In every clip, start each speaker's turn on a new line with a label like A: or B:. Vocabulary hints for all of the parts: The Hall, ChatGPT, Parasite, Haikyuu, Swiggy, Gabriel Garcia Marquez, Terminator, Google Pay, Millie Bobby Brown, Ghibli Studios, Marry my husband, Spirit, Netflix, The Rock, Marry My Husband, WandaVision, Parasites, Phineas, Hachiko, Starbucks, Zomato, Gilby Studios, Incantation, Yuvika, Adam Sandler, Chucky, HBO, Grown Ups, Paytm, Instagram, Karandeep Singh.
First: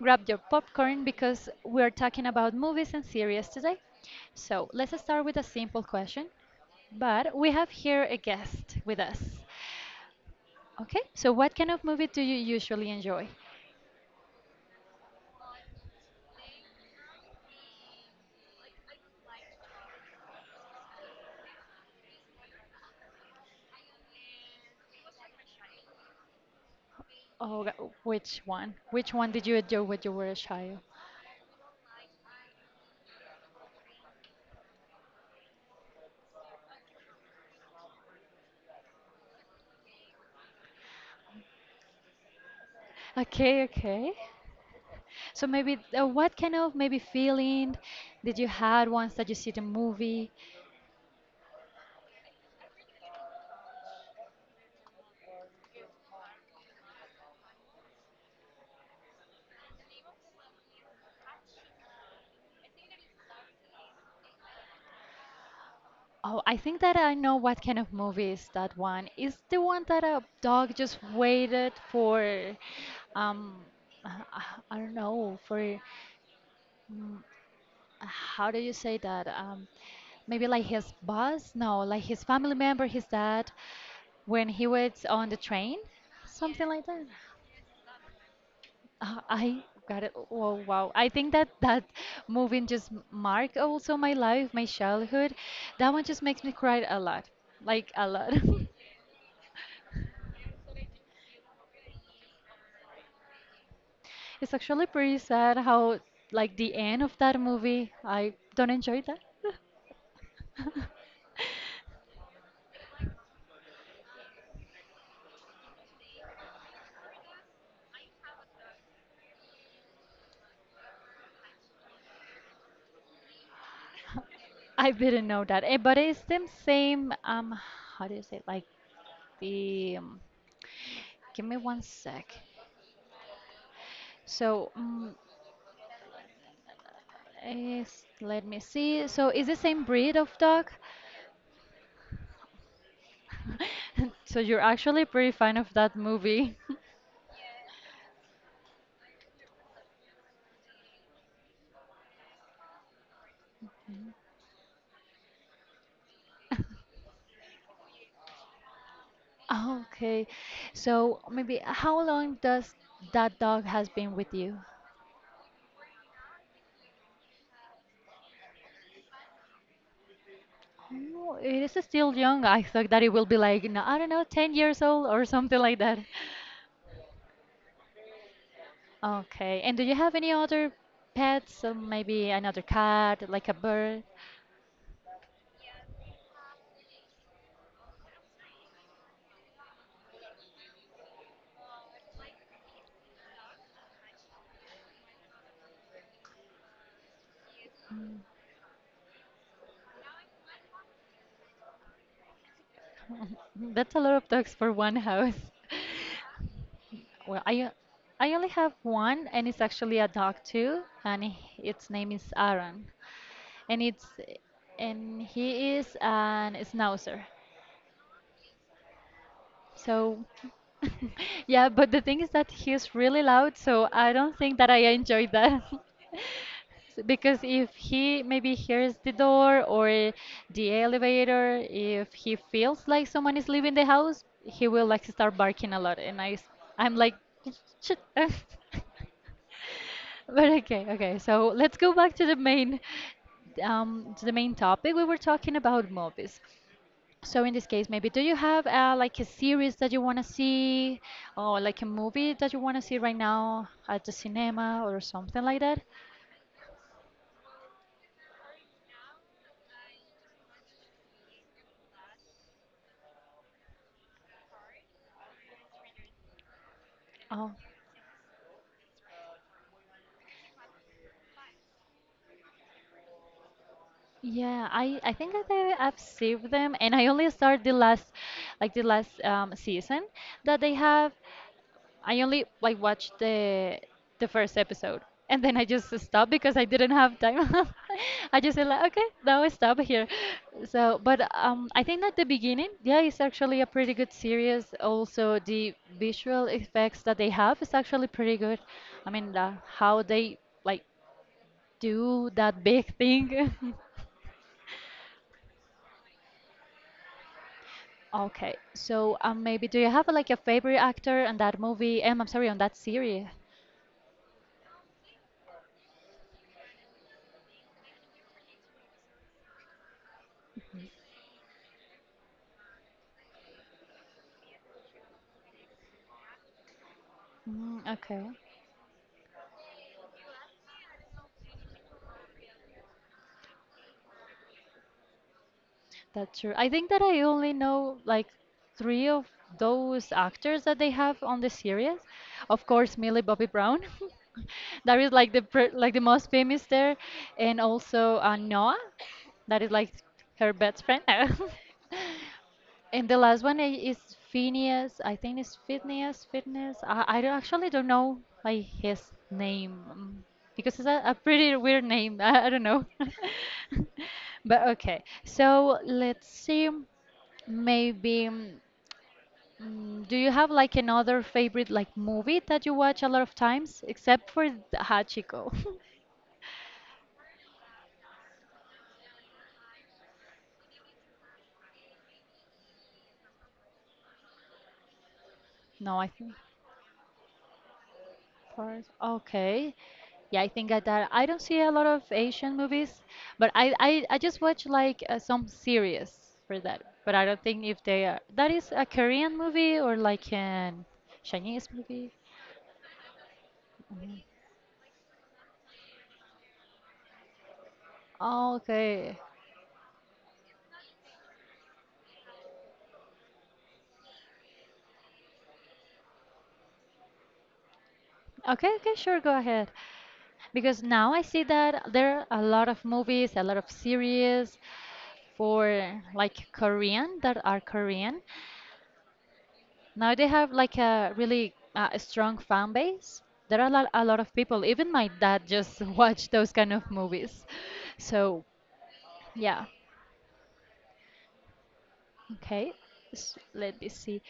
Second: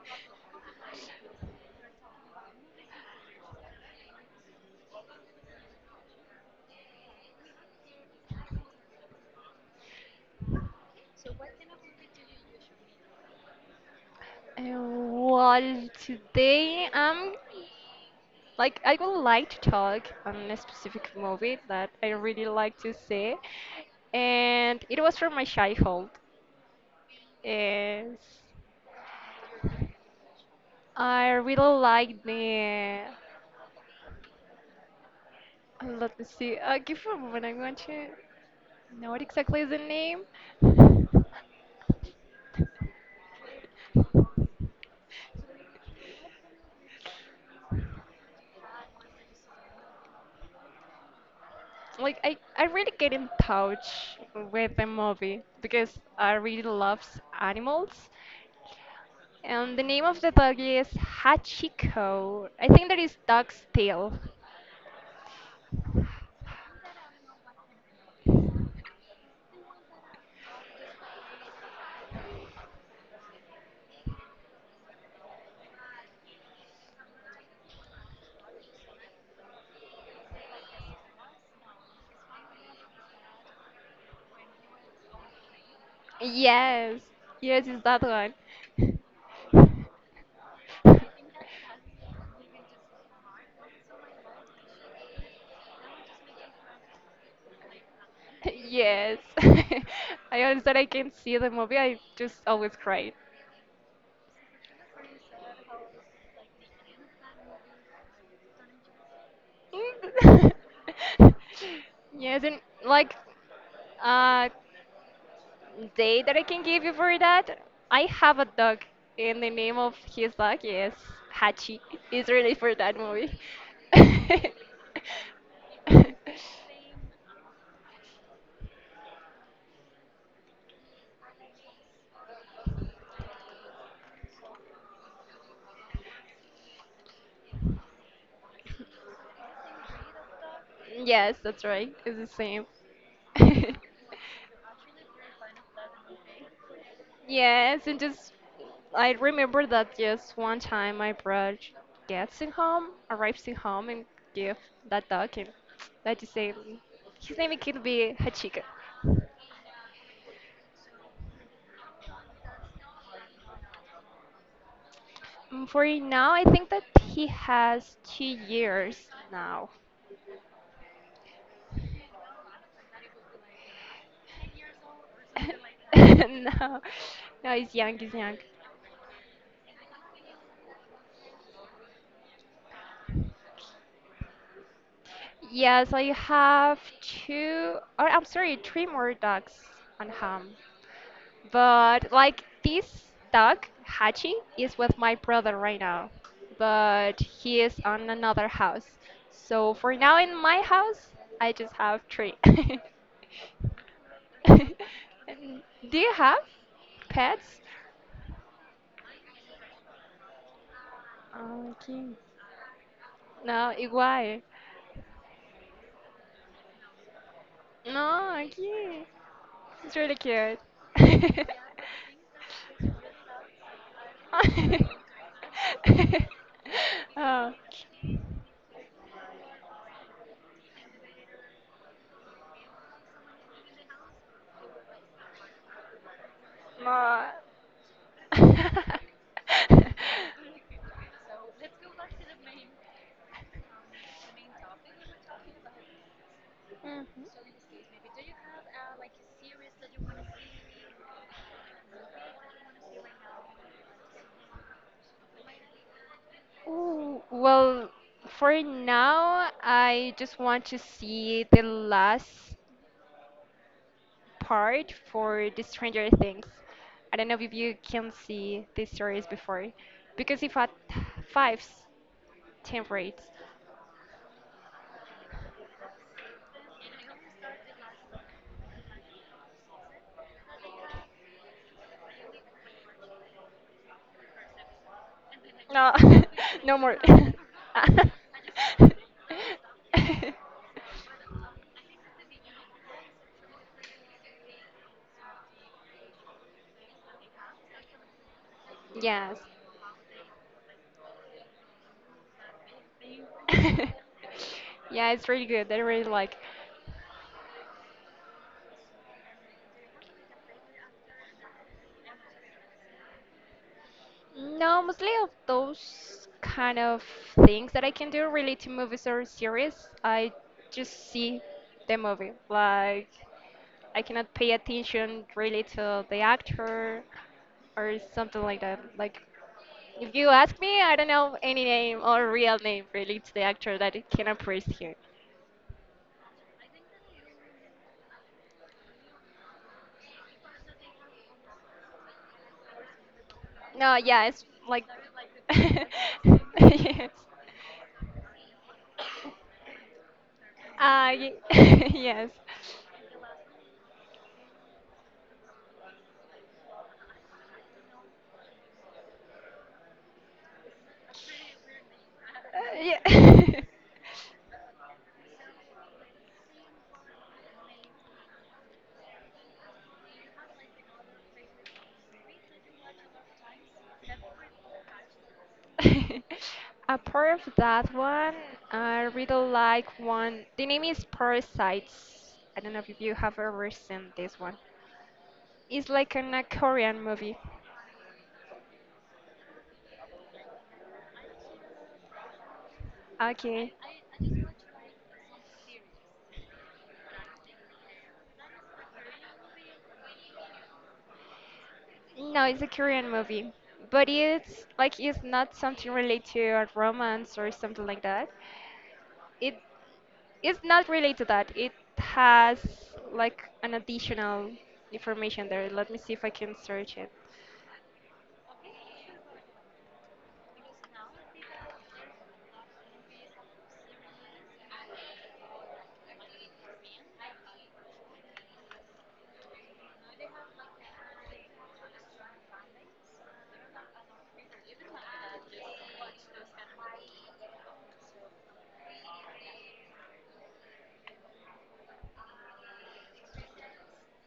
A: grab your popcorn because we're talking about movies and series today. So let's start with a simple question, but we have here a guest with us. Okay, so what kind of movie do you usually enjoy?
B: Well, today like I would like to talk on a specific movie that I really like to see, and it was from my childhood.
A: Oh,
B: Yes,
A: which one? Which one did you enjoy when you were a child?
B: I really like the. Let me see. Give me a moment. I'm going to know what exactly is the name.
A: Okay, okay. So maybe what kind of maybe feeling did you had once that you see the movie?
B: Like I really get in touch with the movie because I really loves animals. And the name of the dog is Hachiko. I think that is dog's tail.
A: Oh, I think that I know what kind of movie is that one. Is the one that a dog just waited for, um, uh, uh, I don't know, for, how do you say that? Maybe like his boss? No, like his family member, his dad, when he waits on the train, something like
B: Yes,
A: that.
B: yes, it's that one.
A: I got it. Oh, wow. I think that that movie just marked also my life, my childhood. That one just makes me cry a lot, like a lot.
B: Yes. I always thought I can see the movie. I just always cried.
A: It's actually pretty sad how, like, the end of that movie, I don't enjoy that.
B: Yes, and like uh, day that I can give you for that, I have a dog, and the name of his dog is Hachi. It's really for that movie.
A: I didn't know that. Eh, but it's the same, how do you say, like the, um, give me one sec. So, mm let me see. So is the same breed of dog?
B: Yes, that's right. It's the same.
A: So you're actually pretty fan of that movie.
B: Yes, and just I remember that just one time my brother gets in home, arrives in home, and give that dog, and that is his name. His name can be Hachika.
A: Okay. So maybe how long does that dog has been with you?
B: For now, I think that he has 2 years now.
A: Oh, it is still young. I thought that it will be like, no, I don't know, 10 years old or something like that.
B: No, no, he's young, he's young.
A: Okay. And do you have any other pets? Or maybe another cat, like a bird?
B: Yes, I have two, or I'm sorry, three more dogs on home. But like this dog, Hachi, is with my brother right now, but he is on another house. So for now, in my house, I just have three.
A: That's a lot of dogs for one
B: And
A: house.
B: do you have
A: Well,
B: pets?
A: I only have one, and it's actually a dog too, and
B: Oh,
A: its name
B: okay.
A: is Aaron,
B: No,
A: and it's
B: igual.
A: and he is an schnauzer.
B: No, aquí. It's really
A: So
B: cute.
A: yeah, but the thing is that he's really loud, so I don't think that I enjoy that. Because
B: Oh,
A: if
B: no.
A: he maybe hears the door or the elevator, if he feels like someone is leaving the house, he will like start barking a lot, and I'm like, shit. But okay, okay. So let's go back to the main topic. We were talking about movies.
B: Hmm.
A: So in this case, maybe do you have like a series that you want to see, or like a movie that you want to see right now at the cinema or something like that?
B: Ooh, well, for now, I just want to see the last part for the Stranger Things. I don't know
A: Oh,
B: if you can see this series before, because if at fives, ten.
A: yeah. I think that I've seen them, and I only started the last, like the last season that they have. I only like watched the first episode and then I just
B: No,
A: stopped because I
B: No
A: didn't
B: more.
A: have time. I just said like, okay, now I stop here. So, but I think at the beginning, yeah, it's actually a pretty good series. Also, the visual effects that they have is actually pretty good. I mean,
B: Yes.
A: the, how they like do that big thing.
B: Yeah, it's really good. I really like.
A: Okay, so maybe do you have like a favorite actor on that movie? I'm sorry, on that series.
B: No, mostly of those kind of things that I can do really to movies or series. I just see the movie. Like, I cannot pay attention really to the actor or
A: Okay.
B: something like that. Like, if you ask me, I don't know any name or real name really to the actor that I can appear here.
A: That's true. I think that I only know like three of those actors that they have on the series. Of course, Millie Bobby Brown.
B: No, yeah, it's like.
A: That is like the pr like the most famous there,
B: Yes.
A: and also Noah. That is like her best friend.
B: Uh, ye- yes.
A: And the last one is Phineas. I think it's Phineas. Phineas. I don't- actually don't know like his name because it's a pretty weird name. I don't know.
B: Yeah.
A: But okay. So let's see. Maybe, mm, do you have like another favorite like movie that you watch a lot of times, except for Hachiko?
B: Apart of that one, I really like one. The name is Parasites. I don't know if you have ever seen this one. It's
A: No, I
B: like
A: think
B: an, a Korean movie.
A: first. Okay. Yeah, I think that I don't see a lot of Asian movies, but
B: Okay.
A: I just watch like some series for that. But I don't think if they are that is a Korean movie or like an Chinese movie.
B: No, it's a Korean movie, but it's like it's not something related to a romance or something like that.
A: Oh, okay.
B: It it's not related to that. It has like an additional information there. Let me see if I can search it.
A: Okay, okay, sure, go ahead. Because now I see that there are a lot of movies, a lot of series. For like Korean that are Korean. Now they have like a really strong fan base. There are a lot of people. Even my dad just watch those kind of movies. So yeah, okay. Let me see.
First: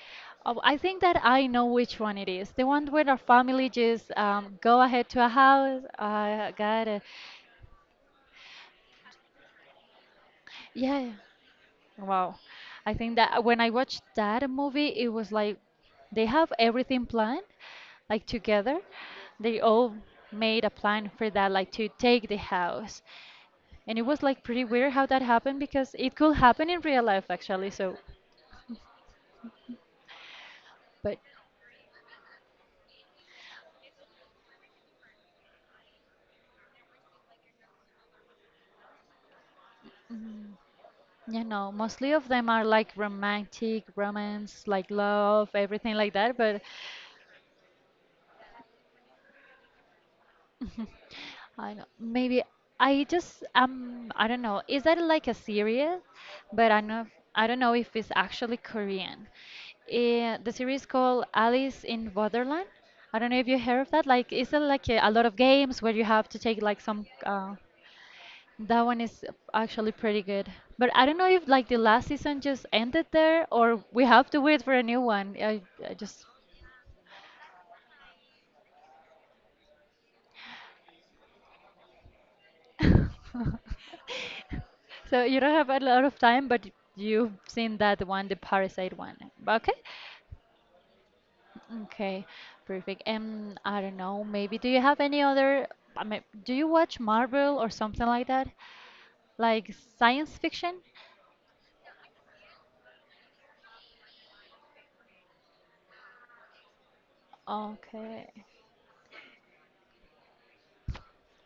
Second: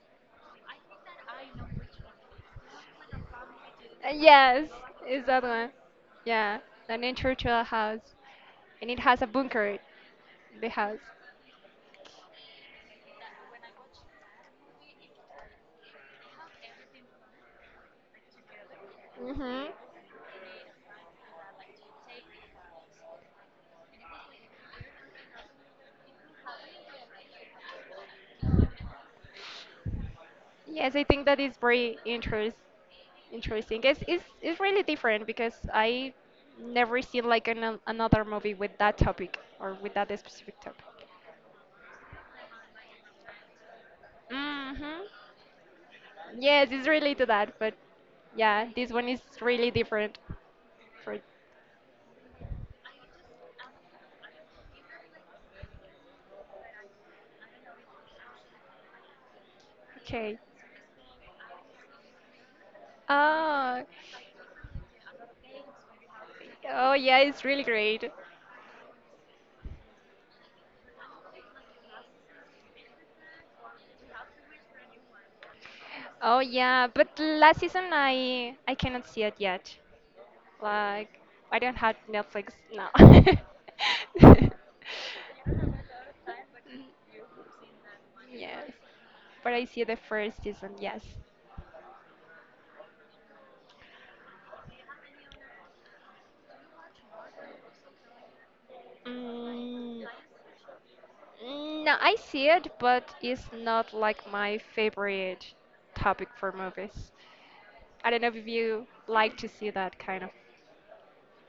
A: Oh, I think that I know which one it is. The one where our family just
B: Yes,
A: go ahead
B: is
A: to a
B: that one.
A: house. I
B: Yeah,
A: got
B: the
A: it.
B: nature trail house, and it has a bunker, the house.
A: Yeah. Wow. I think that when I watched that movie, it was like they have everything planned, like together. They
B: Hmm.
A: all made a plan for that, like to take the house. And it was like pretty weird how that happened because it could happen in real life actually. So,
B: Yes, I
A: but
B: think that is very interesting. It's really different because I never seen like an, another movie with that topic or with that
A: mm,
B: specific topic.
A: you know, mostly of them are like romantic, romance, like
B: Hmm.
A: love, everything like that. But
B: Yes, it's related to that, but yeah, this one is really different. For
A: I know. Maybe I just I don't know. Is that like a series? But I know I don't know if it's actually Korean.
B: okay.
A: Eh, the series called Alice in Borderland. I don't know if you heard
B: Oh,
A: of that. Like, is it like a lot of games where you have to take like
B: oh
A: some?
B: yeah, it's really great.
A: That one is actually pretty good. But I don't know if like the last season just ended there or we have to wait for a new one. I just
B: Oh yeah, but last season I cannot see it yet. Like I don't have Netflix now.
A: So you don't have a lot of time, but you've seen that one, the
B: Yes.
A: Parasite one.
B: But I
A: Okay.
B: see the first season, yes.
A: Okay. Perfect. And I don't know, maybe do you have any other, I mean, do you watch Marvel or something like that? Like
B: Mm,
A: science fiction?
B: no, I see it, but it's not like my favorite topic for movies. I don't know
A: Okay.
B: if you like to see that kind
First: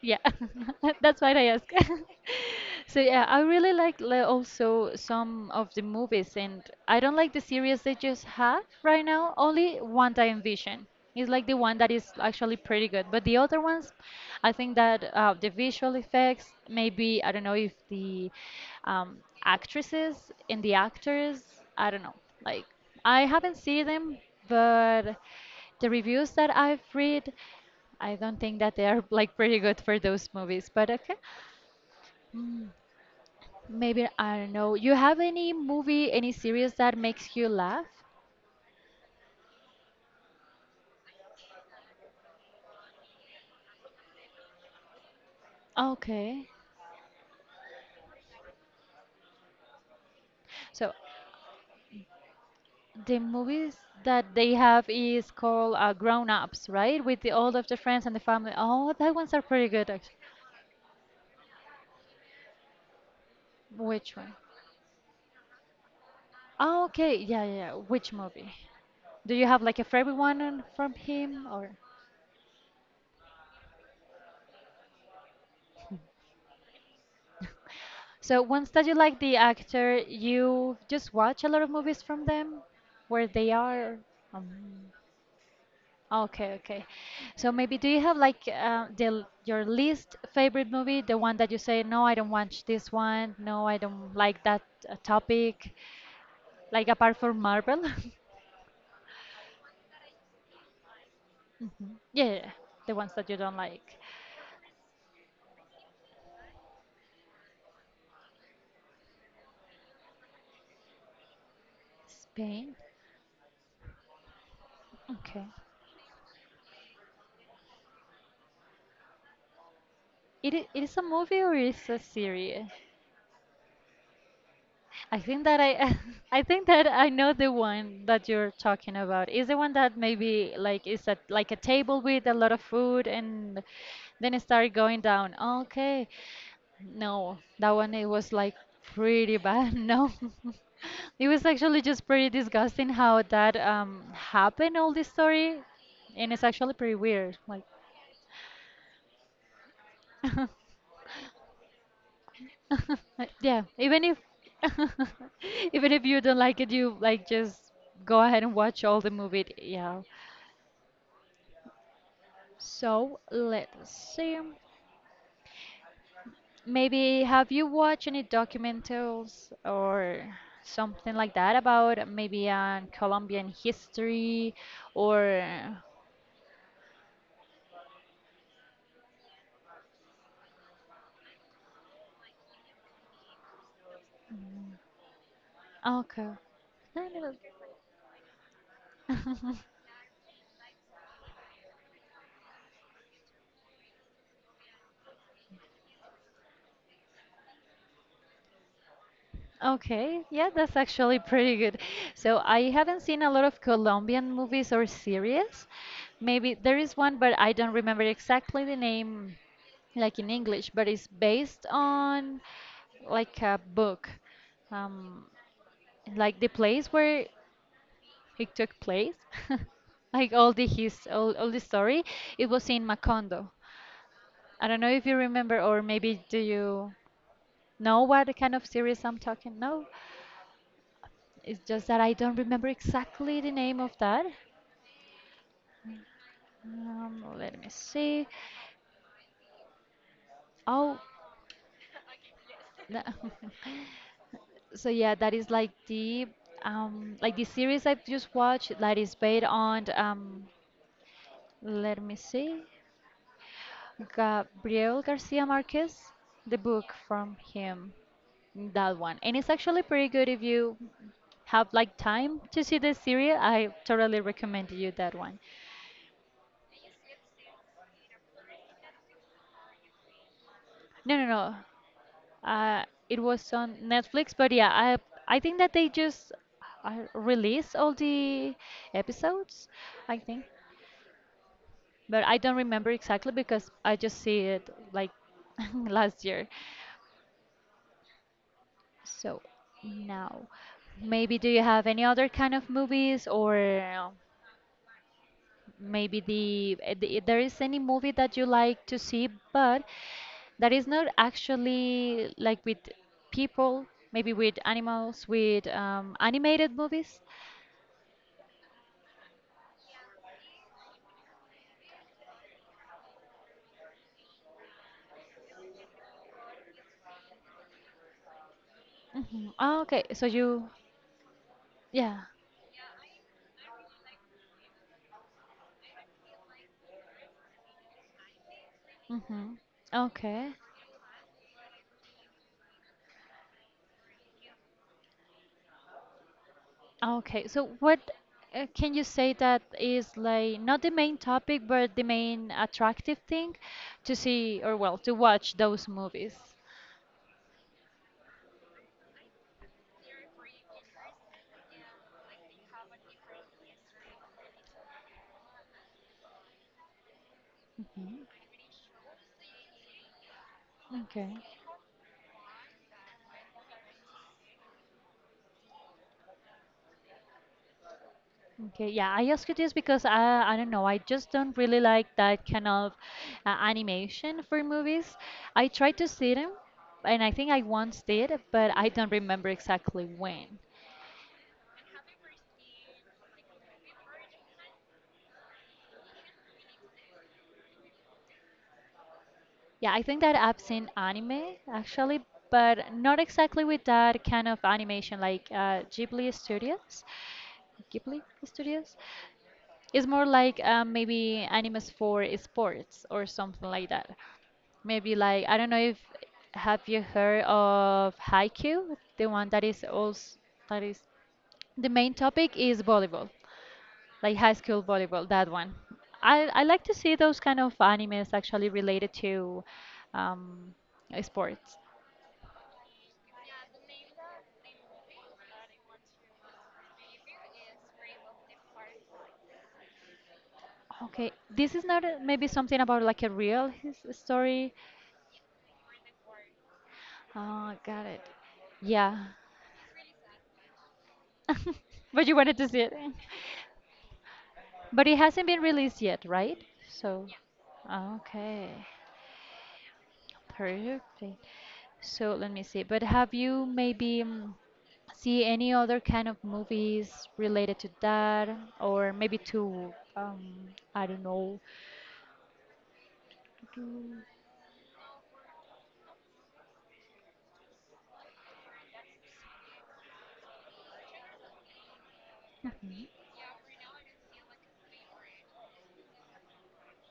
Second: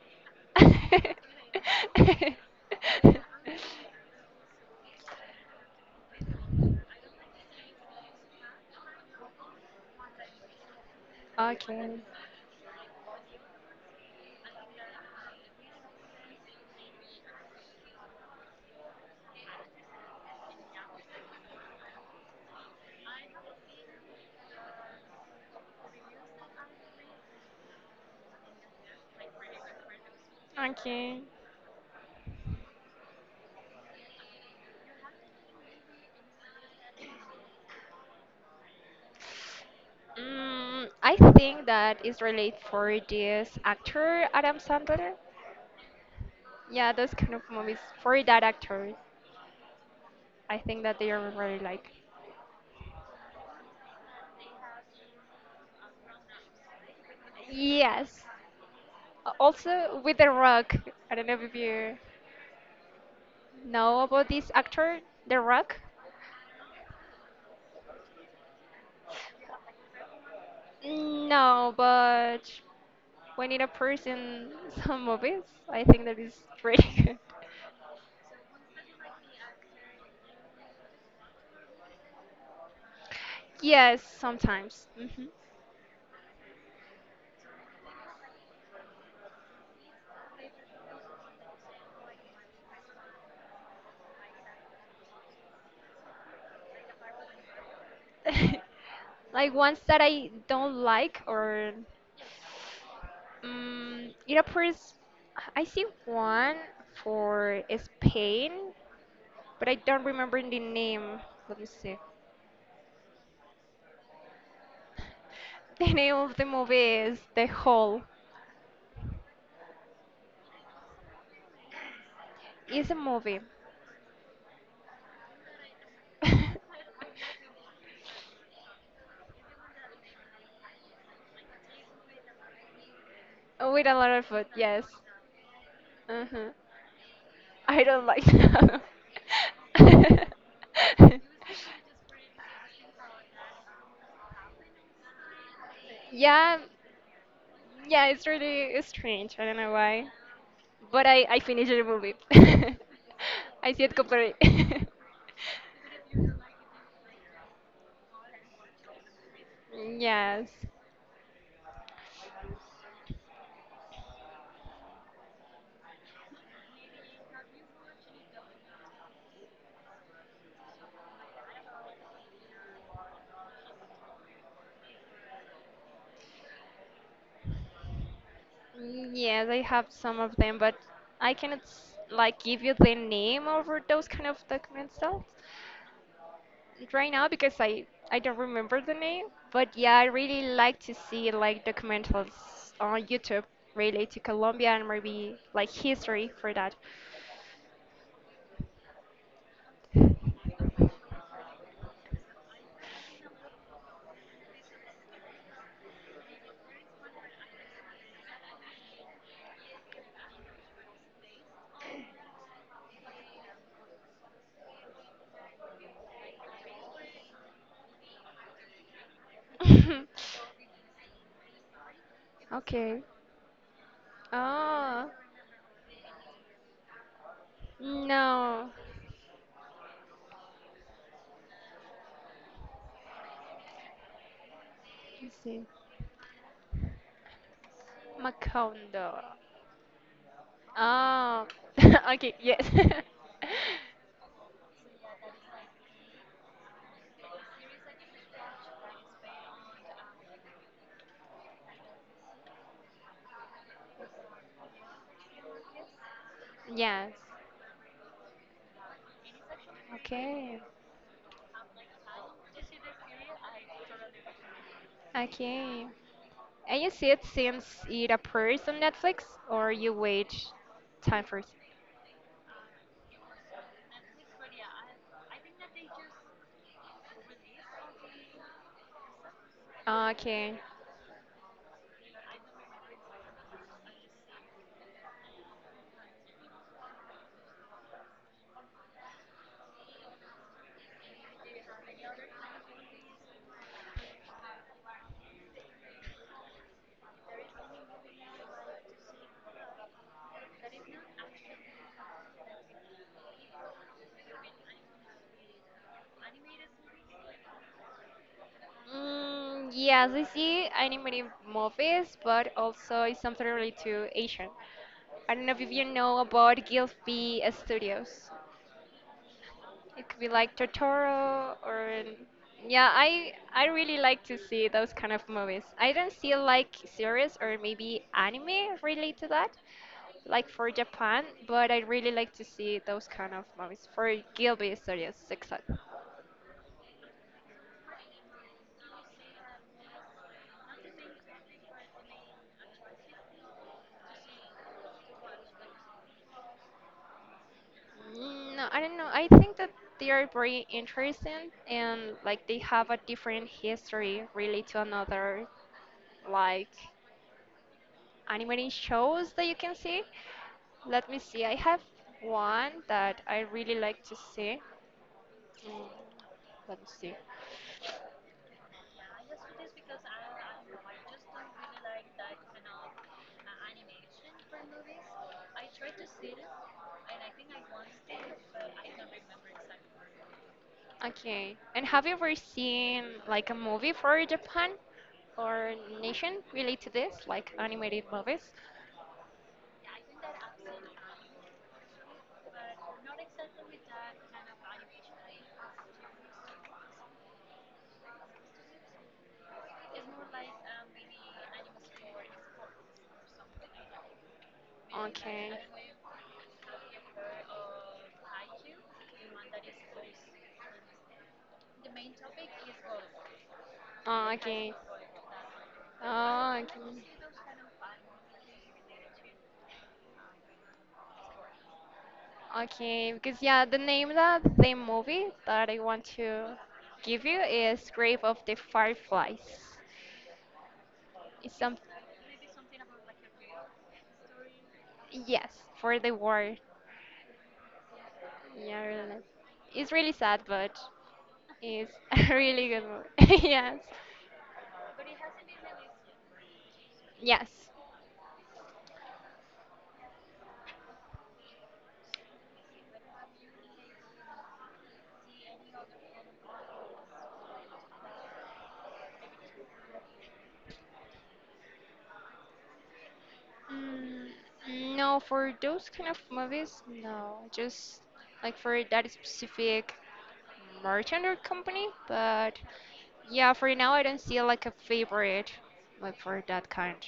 A: Yeah, that's why I ask. So
B: of.
A: yeah, I really like also some of the movies, and I don't like the series they just have right now. Only One Time Vision is like the one that
B: Okay.
A: is actually pretty good, but the other ones, I think that the visual effects, maybe I don't know if the um, actresses and the actors, I don't know. Like I haven't seen them, but the reviews that I've read. I don't think that they are like pretty good for those movies, but okay.
B: Okay.
A: Mm, Maybe I don't know. You have any movie, any series that makes you laugh?
B: I think that is related for this actor Adam Sandler.
A: Okay.
B: Yeah, those kind of movies for that actor, I think
A: So
B: that they are really like.
A: the movies that they have is called Grown Ups, right? With the all of the friends and the
B: Yes.
A: family. Oh, that
B: A-
A: ones are pretty good
B: Also
A: actually.
B: with The Rock. I don't know if you know
A: Which
B: about
A: one?
B: this actor, The Rock.
A: Oh, okay. Yeah, yeah, yeah. Which movie? Do you have like a favorite one on- from him or?
B: No, but when it appears in some movies, I think that is pretty good.
A: So once that you like the actor, you just watch a lot of movies from them, where they are.
B: Yes,
A: Um,
B: sometimes. Hmm.
A: okay, okay. So maybe do you have like your least favorite movie, the one that you say, no, I don't watch this one, no, I don't like that topic, like apart from Marvel?
B: Like ones that I don't like or
A: Mhm. Yeah, yeah, the ones that you don't like.
B: it appears. I see one for Spain, but I don't remember the name. Let me see.
A: Spain. Okay.
B: The name of the movie is The Hall.
A: It is a movie or is a series?
B: It's a movie.
A: I think that I
B: With
A: I think that I know the one that you're talking about. Is the one that maybe like is at like a table with a lot of food and
B: a lot of
A: then it
B: food.
A: started
B: Yes.
A: going down. Okay.
B: Uh-huh.
A: No, that
B: I
A: one it
B: don't like
A: was like
B: that.
A: pretty bad. No. It was actually just pretty disgusting how that happened all this story and it's
B: Yeah,
A: actually pretty weird. Like
B: yeah, it's really strange. I don't know why. But I finished the movie.
A: Yeah,
B: I see it
A: even if
B: completely.
A: even if you don't like it, you like just go ahead and watch all the movie. Yeah.
B: Yes.
A: So let's see. Maybe have you watched any documentaries or something like that about maybe Colombian history or
B: Yes, I have some of them, but I cannot s- like give you the name over those kind of documentals
A: okay.
B: right now because I don't remember the name. But yeah, I really like to see like documentals on YouTube related to Colombia and maybe like history for that.
A: Okay, yeah, that's actually pretty good. So I haven't seen a lot of Colombian movies or series. Maybe there is one, but I don't remember exactly the name, like in English, but it's based on like a book, um, like the place where it took place, like all the story. It was in
B: Okay.
A: Macondo. I don't know if
B: Oh,
A: you remember, or maybe do you know what kind of
B: no.
A: series I'm talking? No? It's just that I don't remember exactly the name of that.
B: Let's see.
A: Let me see.
B: Macondo.
A: Oh,
B: Oh, okay, yes.
A: no. So yeah, that is like the series I've just watched that is based on let me see Gabriel Garcia Marquez, the book
B: Yes.
A: from him, that one. And it's actually pretty good if
B: Okay.
A: you have like time to see the series. I totally recommend you that one.
B: Okay. And you see it since it appears on Netflix, or you wait
A: No,
B: time
A: no,
B: first?
A: no. It was on Netflix, but yeah, I think that they just release all the episodes, I think.
B: Okay.
A: But I don't remember exactly because I just see it like last year. So now, maybe do you have any other kind of movies, or maybe the there is any movie that you like to see, but that is not actually like with people, maybe with animals, with animated movies?
B: Yes, I see animated movies, but also it's something related to Asian. I don't know if you know about Gilby Studios.
A: Hmm. Oh, okay,
B: It could
A: so
B: be like
A: you,
B: Totoro or
A: yeah.
B: yeah, I really like to see those kind of movies. I don't see like series or maybe anime related to that,
A: Hmm.
B: like
A: Okay.
B: for Japan, but I really like to see those kind of movies for Gilby Studios, exactly.
A: Okay. So what can you say that is like not the main topic, but the main attractive thing to see, or well, to watch those movies?
B: No, I don't know. I think that they are very interesting and like they have a different history really to another. Like
A: Mhm.
B: animating shows that you can see. Let me
A: Okay.
B: see. I have one that I really like to see. Mm, Let me see.
A: Okay, yeah, I ask you this because I don't know, I just don't really like that kind of animation for movies. I tried to see them, and I think I once did, but I don't remember exactly when.
B: Okay. And have you ever seen like a movie for Japan or nation related to this, like animated movies?
A: Yeah, I think that I've seen anime actually, but not exactly with that kind of animation like Ghibli Studios. Ghibli Studios. It's more like maybe animes for sports or something like that. Maybe like
B: Okay.
A: I don't know if have you heard of Haikyuu? The one that is also that is the main topic is volleyball,
B: Ah,
A: like high
B: okay.
A: school volleyball. That one. I
B: Ah,
A: I like to
B: okay.
A: see those kind of animes actually related to um, sports.
B: Okay, because yeah, the name of the movie that I want to give you is Grave of the Fireflies.
A: Okay,
B: It's
A: this
B: some
A: is not a- maybe something about like a real his story.
B: yes, for the war.
A: Oh, got it.
B: Yeah, I really.
A: Yeah.
B: It's really sad, but it's
A: But
B: a
A: you wanted to
B: really
A: see
B: good
A: it.
B: movie. Yes.
A: But it hasn't been released yet, right? So,
B: Yes.
A: okay, perfect. So let me see. But have you maybe see any other kind of movies related to that, or maybe to I don't know. Mm.
B: No, for those kind of movies, no. Just like for that specific merchant or company, but yeah, for now I don't see like a favorite like for that kind.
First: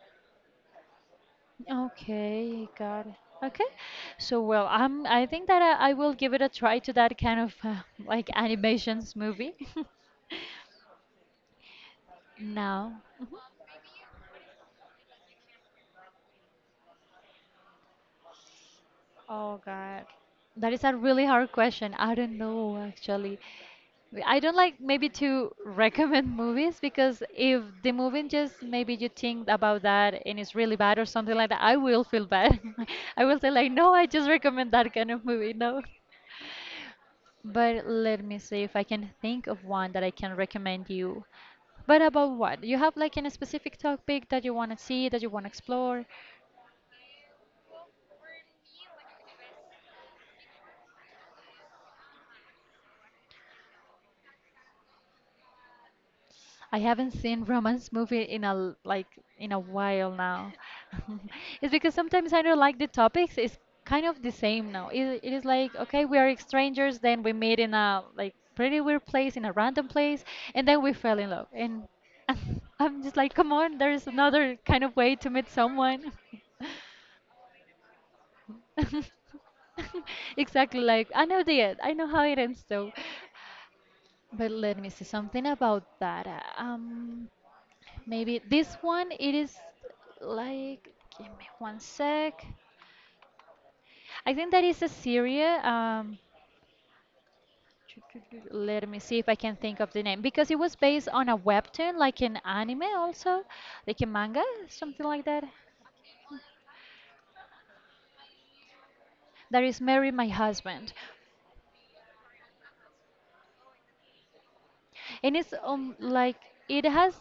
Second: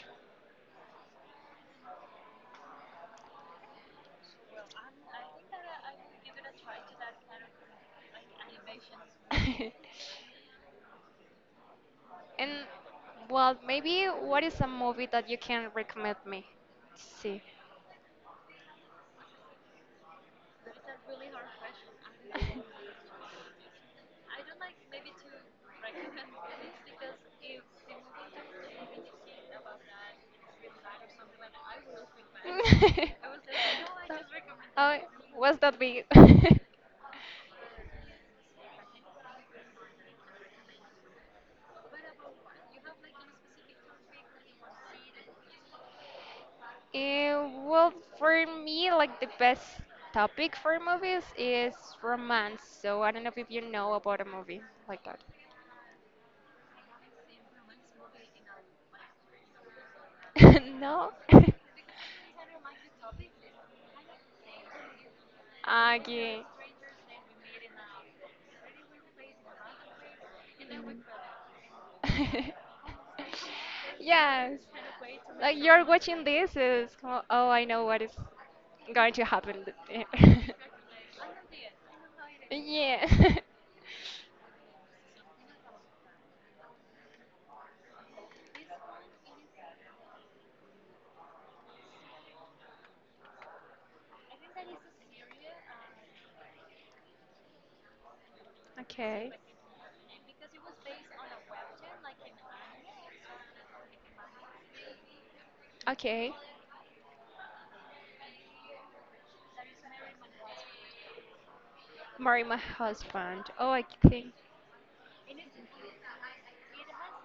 A: Okay, got it. Okay, so well, I'm. I think that I will give it a try to that kind of like animations movie
B: And
A: now.
B: well, maybe what is a movie that you can recommend me to see?
A: Oh God, that is a really hard question. I don't know actually. W- I don't like maybe to recommend movies, because if the movie just maybe you think about that and it's really bad or something like that, I will feel bad. I will say like, no, I just recommend that
B: Oh,
A: kind of movie.
B: was that
A: No.
B: big?
A: But let me see if I can think of one that I can recommend you. But about what? You have like a specific topic that you want to see, that you want to explore?
B: Eh, well, for me, like the best topic for movies is romance. So I don't know if you know about a movie like that.
A: I haven't seen romance movie in a l- like in a while now.
B: No?
A: It's because sometimes I don't like the topics. It's kind of the same now. It is like okay, we are
B: Okay.
A: strangers, then we meet in a like pretty weird place, in a random place, and then we fell in love. And I'm just like, come on, there's
B: Yes.
A: another kind of way to meet
B: Like you're
A: someone.
B: watching this is como, oh, I know what is going to happen.
A: Exactly like I know the end. I know how it ends though.
B: Yeah.
A: But let me see something about that. Maybe this one it is like give me one sec. I think that is a Syria. Let me see if
B: Okay.
A: I can think of the name, because it was based on a webtoon, like an anime also, like a manga, something like that.
B: Okay.
A: That is Marry My Husband.
B: Marry my husband. Oh, I think.
A: And it's like it has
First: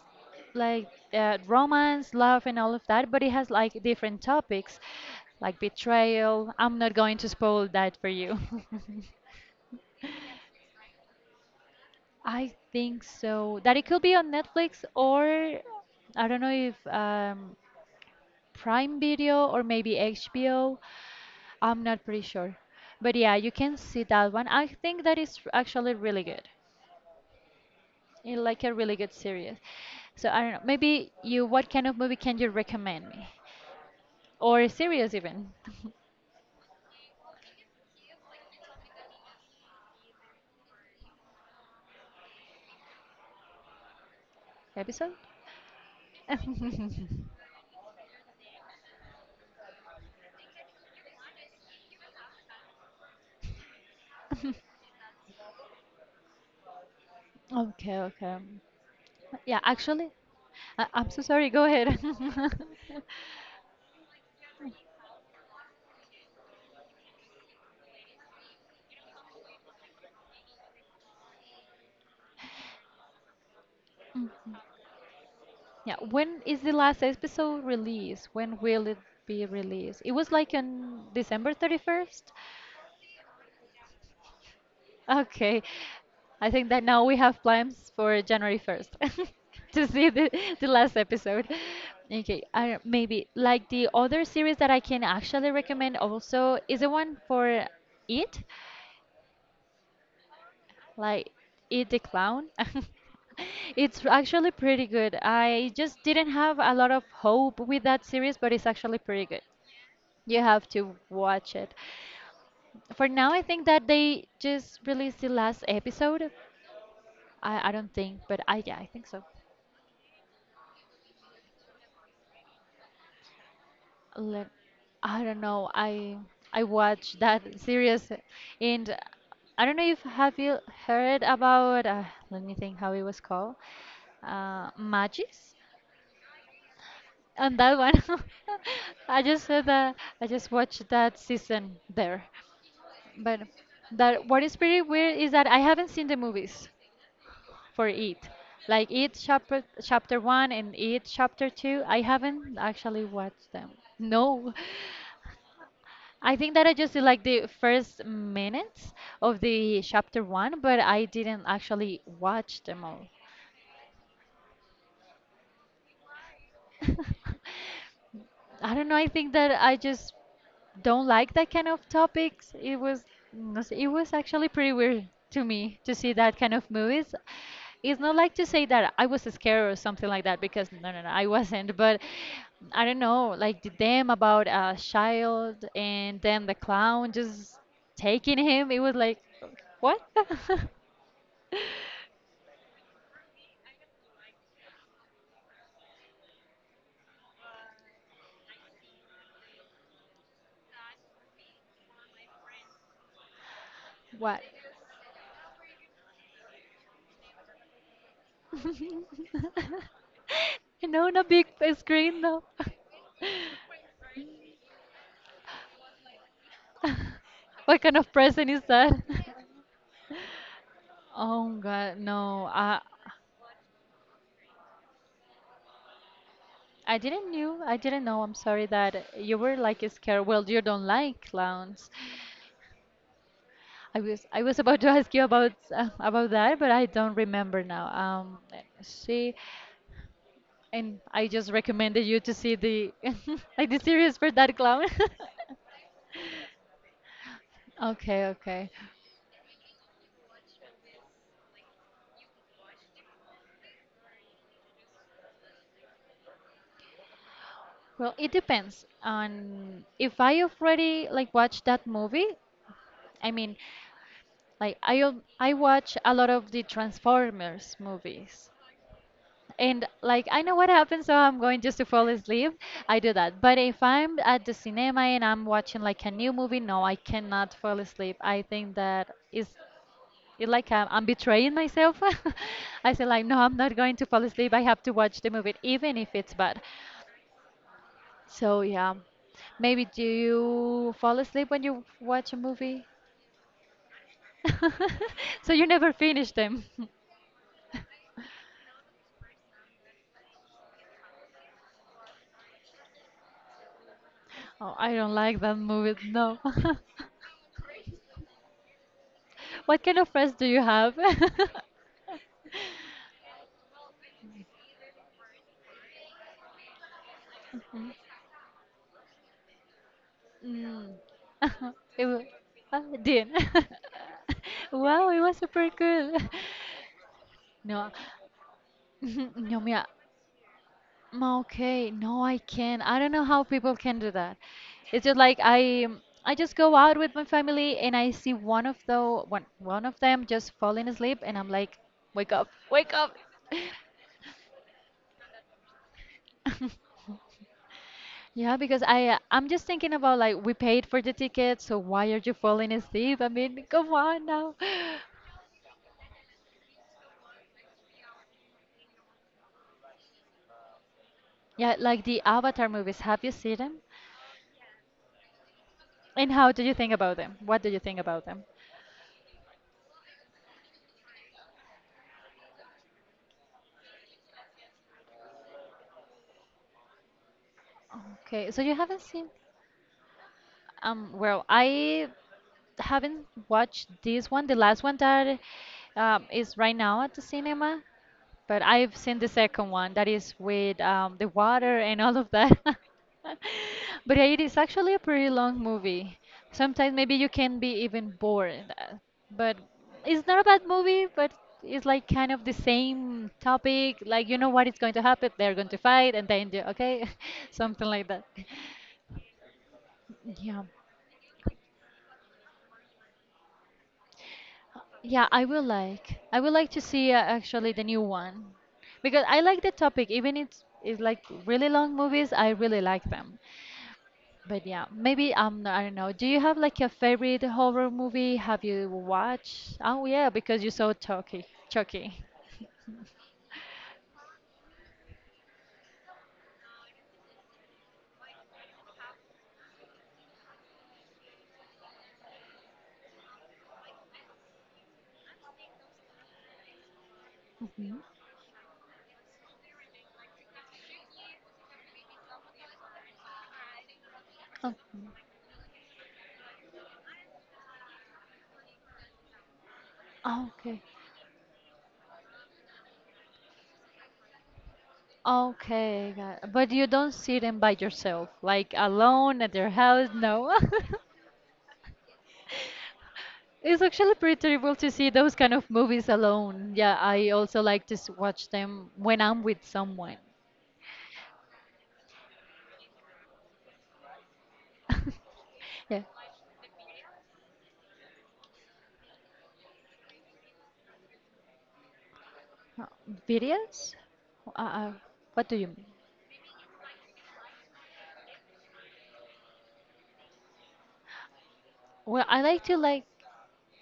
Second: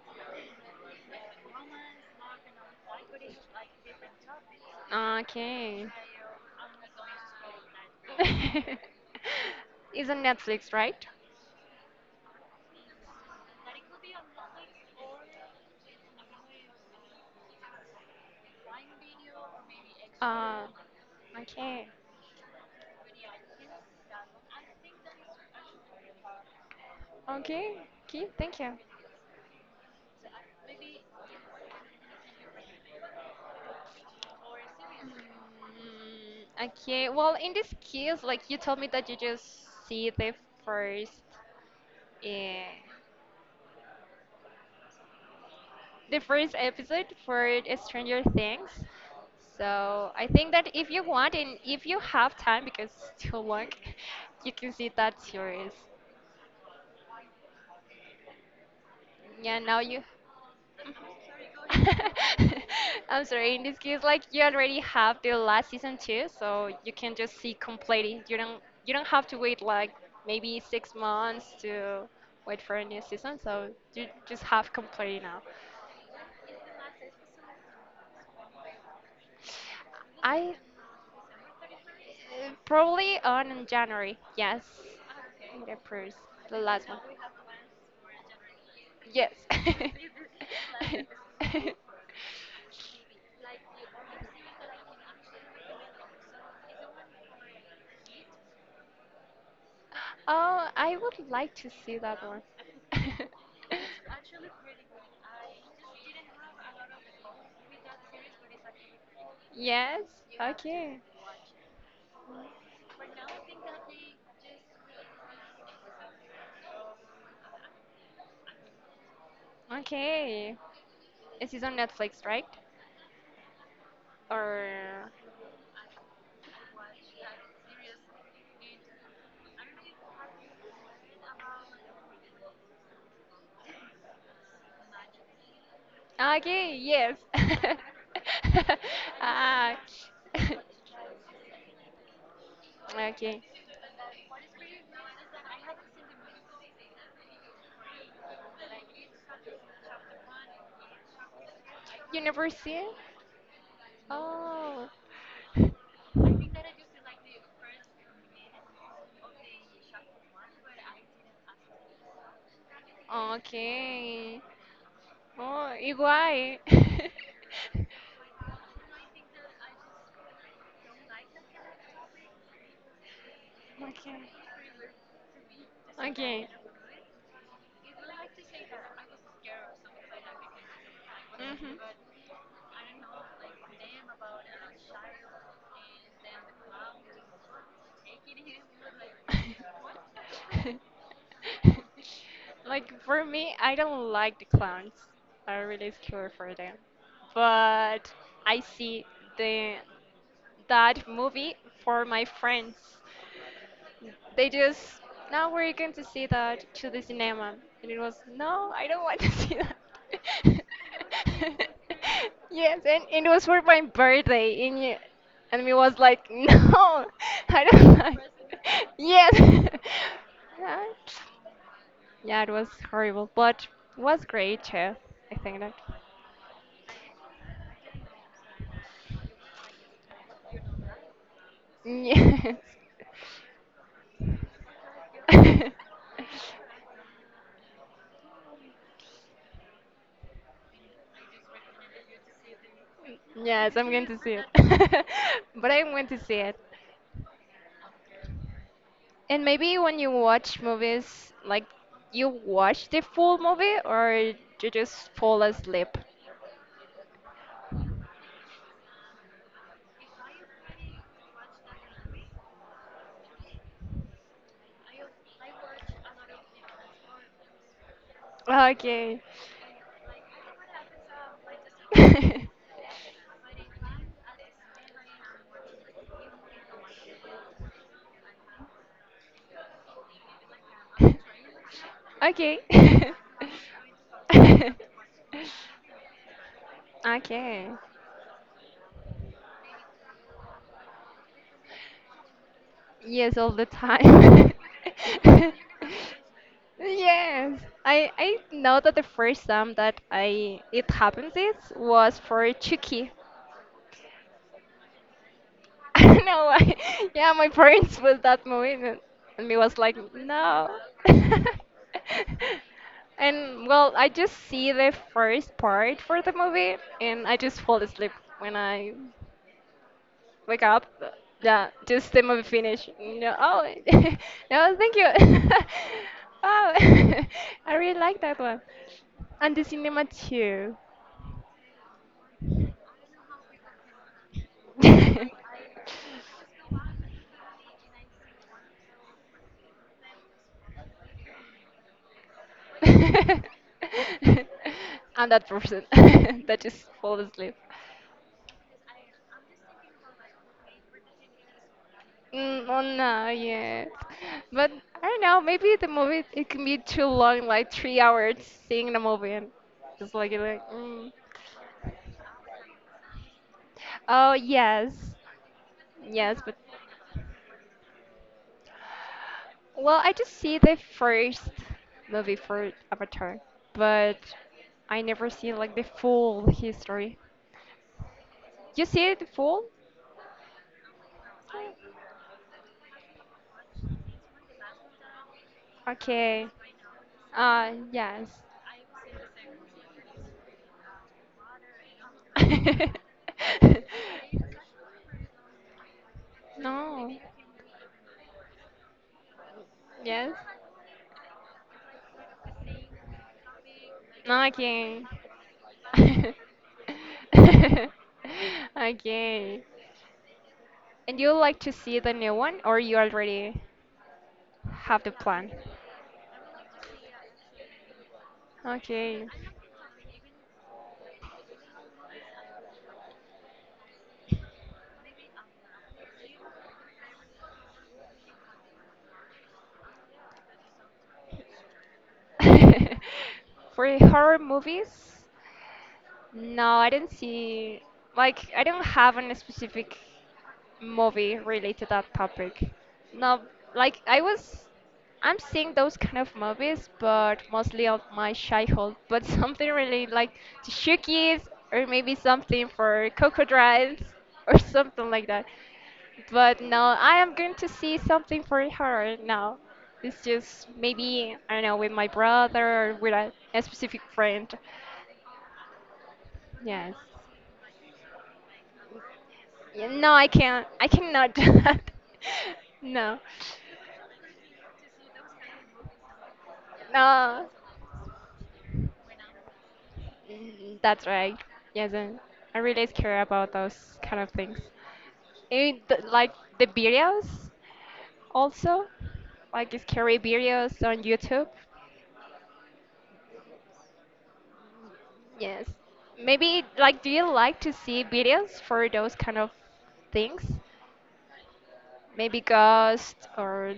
A: like romance, love, and all of that, but it has like different topics,
B: Ah,
A: like
B: okay.
A: betrayal. I'm not going to spoil that for you.
B: It's on Netflix, right?
A: I think so. That it could be on Netflix, or I don't know if Prime Video or maybe
B: Uh,
A: HBO. I'm
B: okay.
A: not pretty sure. But yeah, you can see that one. I think that is actually really good.
B: Okay. Okay,
A: You
B: thank
A: like
B: you.
A: a really good series. So I don't know. Maybe you. What kind of movie can you recommend me, or a series even
B: Okay. Well, in this case, like you told me that you just see the first, uh,
A: episode?
B: the first episode for Stranger Things. So I think that if you want and if you have time, because it's too long, you can see that series.
A: Okay, okay. Yeah,
B: Yeah, now you.
A: actually, I'm so sorry. Go ahead.
B: I'm sorry. In this case, like you already have the last season too, so you can just see completely. You don't have to wait like maybe 6 months to wait for a new season. So you just have completely now.
A: Yeah, when is the last episode released? When will it be released? It was like
B: I
A: on December 31st.
B: probably on January. Yes,
A: Okay.
B: it approves
A: I
B: the
A: think that
B: last one.
A: now we have plans for January 1st
B: Yes.
A: to see the last episode. Okay, I, maybe like the other series that I can actually recommend also is the one for It,
B: Oh, I would
A: like
B: like to
A: It the
B: see that one.
A: Clown. It's actually pretty good. I just didn't have a lot of hope with that series, but it's actually pretty good.
B: Yes.
A: You have to
B: Okay.
A: watch it. For now, I think that they just released the last episode, I don't think, but I yeah, I think so.
B: Okay. This is on Netflix, right?
A: Let,
B: Or
A: I don't know. I watched that series, and I don't know if have you heard about. Let me think how it was called. Magis,
B: okay, yes.
A: and that one. I just said
B: Ah.
A: that I just watched that season there, but
B: Okay.
A: that what is pretty weird is that I haven't seen the movies for it. Like it chapter chapter one and it chapter two. I
B: You never
A: haven't
B: see it?
A: actually watched them. No,
B: Oh.
A: I think that I just did like the first minutes of the chapter one, but I didn't actually watch them all.
B: Okay. Oh, igual.
A: I don't know. I think that I just don't like that kind of topics. It was no sé, it was
B: Okay.
A: actually pretty weird to me to see that
B: Okay.
A: kind of movies. It's not like to say that I was scared or something like that, because no no no I wasn't.
B: Mhm.
A: But I don't know, like the them about a child and then the clown just taking him. It was like what?
B: Like for me, I don't like the clowns. I'm really scared for them. But I see the that movie for my friends.
A: What?
B: They just, now we're going to see that to the cinema. And it was, no, I don't want to see that.
A: No, on a big screen, no.
B: Yes, and it was for my birthday. And, y- and we was like, no, I
A: What kind
B: don't
A: of
B: like.
A: present is that?
B: Yes. Yeah,
A: Oh God,
B: yeah,
A: no.
B: it was horrible, but was great too. I think that.
A: I didn't knew. I didn't know. I'm sorry that you were like scared. Well, you don't like clowns.
B: Yes.
A: I was about to ask you about that, but I don't remember now. Let's see. And I just recommended you to see the like
B: Yes,
A: the
B: I'm going
A: series
B: to
A: for
B: see
A: that clown.
B: it. But I'm going to see it.
A: Okay, okay.
B: And maybe when you watch movies, like you watch the full movie or you just fall asleep?
A: Well, it depends on if I already like watched that movie. I mean, like I al- I watch a lot of the Transformers movies.
B: Okay.
A: And like I know what happens, so I'm going just to fall asleep. I do that. But if I'm at the cinema and I'm watching like a new movie, no, I cannot fall asleep. I think that is it's like I'm betraying myself.
B: Okay.
A: I said like, no, I'm not going to fall asleep. I have to watch the movie, even if it's bad.
B: Okay.
A: So yeah, maybe do you fall asleep when you watch a movie?
B: Yes, all the time.
A: So you never finish them.
B: Yes, I know that the first time that I it happens it was for Chucky.
A: Oh, I don't like that
B: I
A: movie.
B: don't
A: No.
B: know why. Yeah, my parents was that movie and me was
A: What kind
B: like,
A: of friends do you
B: no.
A: have?
B: And well, I just see the first part for the movie and I just fall asleep when I wake up.
A: Mm.
B: Yeah,
A: It
B: just the
A: wa-
B: movie
A: ah,
B: finish.
A: Dean.
B: No, oh, no, thank
A: Wow, it was
B: you.
A: super cool.
B: Oh, I
A: No,
B: really like that one. And
A: no,
B: the
A: mira,
B: cinema too.
A: mm, okay, no, I can't. I don't know how people can do that. It's just like I just go out with my family and I see one of the one of them just falling asleep and I'm like, wake up, wake up.
B: I'm that person that just fall asleep.
A: Yeah, because I I'm just thinking about like we paid for the ticket, so why are you falling
B: Oh
A: asleep? I
B: no,
A: mean,
B: yes.
A: come on now.
B: But I don't know, maybe the movie it can be too long, like 3 hours seeing the movie and just like you're like mm.
A: Yeah, like the Avatar movies, have you seen them?
B: Oh yes.
A: And
B: Yes,
A: how
B: but
A: do you think about them? What do you think about them?
B: well I just see the first movie for Avatar, but I never see like the full history.
A: Okay, so you
B: You
A: haven't
B: see it
A: seen?
B: full?
A: Well, I haven't watched this one, the last one that
B: Okay.
A: is right now at the cinema,
B: Yes.
A: but I've seen the second one that is with the water and all of that. But it is actually a pretty long movie. Sometimes
B: No.
A: maybe you can be even bored, but it's
B: Yes.
A: not a bad movie, but it's like kind of the same topic. Like you
B: No,
A: know what is going to
B: okay.
A: happen, they're going to fight, and then you- okay, something like that.
B: Okay.
A: Yeah.
B: And you like to see the new one, or you already have the
A: Yeah, I
B: plan?
A: will like. I would like to see actually the new one, because
B: Okay.
A: I like the topic. Even it's like really long movies. I really like them. But yeah, maybe I don't know. Do you have like a favorite horror movie? Have you watched? Oh yeah, because you saw Chucky. Chucky.
B: For horror movies, no, I didn't see, like, I don't have a specific movie related to that topic. No, like, I was, I'm seeing those kind of movies, but mostly of my childhood, but something really like to show kids, or maybe something for crocodiles, or something like that. But no, I am going to see something for horror now. It's
A: Oh,
B: just
A: okay.
B: maybe, I don't know, with my brother or with a specific friend.
A: Okay, got it. But you
B: Yes.
A: don't see them by yourself, like alone at your
B: Yeah,
A: house.
B: no, I
A: No.
B: can't. I cannot do that. No.
A: It's actually pretty terrible to see those kind of movies alone. Yeah, I
B: No.
A: also like to s- watch them when I'm with someone.
B: Mm, that's right. Yes, and I really care about those kind of things. And
A: Yeah.
B: th like the videos also, like scary videos on YouTube.
A: Uh, Videos? Uh, uh, what do you
B: Yes.
A: mean?
B: Maybe like do you like to see videos for those kind of things?
A: Well, I
B: Maybe
A: like to like
B: ghost or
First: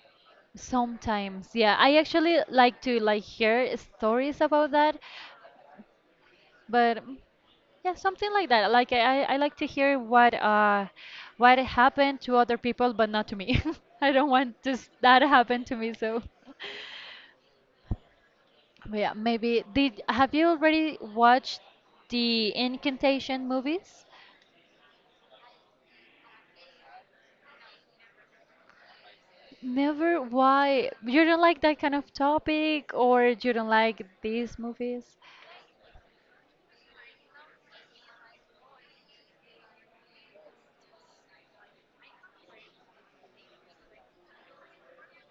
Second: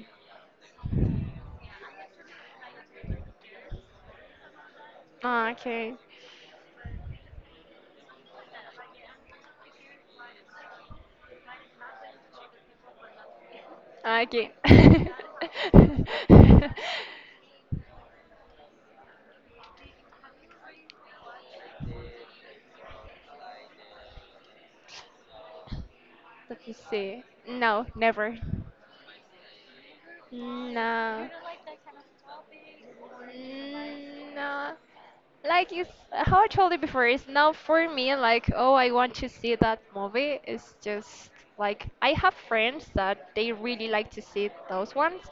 A: sometimes. Yeah, I actually like to like hear stories about that,
B: ah, okay.
A: but yeah, something like that. Like I like to hear what happened to other people, but not to me. I
B: Ah,
A: don't
B: okay.
A: want this that happen to me, so. But yeah, maybe did have you already watched the Incantation movies?
B: Let me see. No, never.
A: Never. Why? You
B: No.
A: don't like that kind of topic, or you don't like these
B: No.
A: movies?
B: Like it's how I told you before, it's not for me like, oh, I want to see that movie. It's just like I have friends that they really like to see those ones,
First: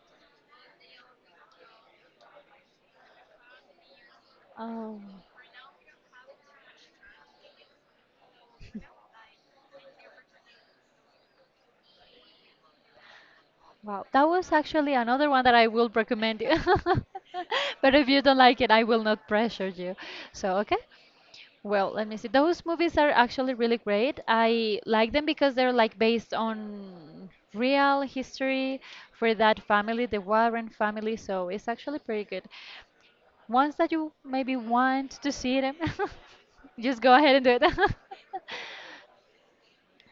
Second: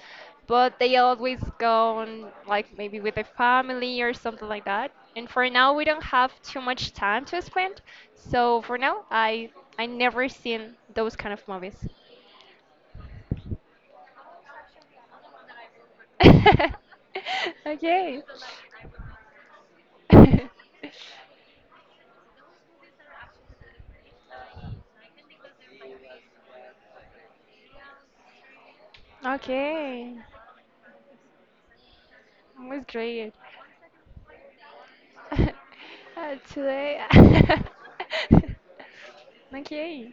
B: but they always go on like maybe with their family or something like that.
A: Oh,
B: And for now, we don't have too much time to spend. So for now, I never seen those kind of movies.
A: wow. That was actually another one that I will recommend you. But if you
B: Okay.
A: don't like it, I will not pressure you. So, okay. Well, let me see. Those movies are actually really great. I like them because they're like based on real history for that family,
B: Okay.
A: the Warren family, so it's actually pretty good.
B: Was great.
A: Ones that you maybe want to see them, just
B: Today.
A: go ahead and do it.
B: Okay.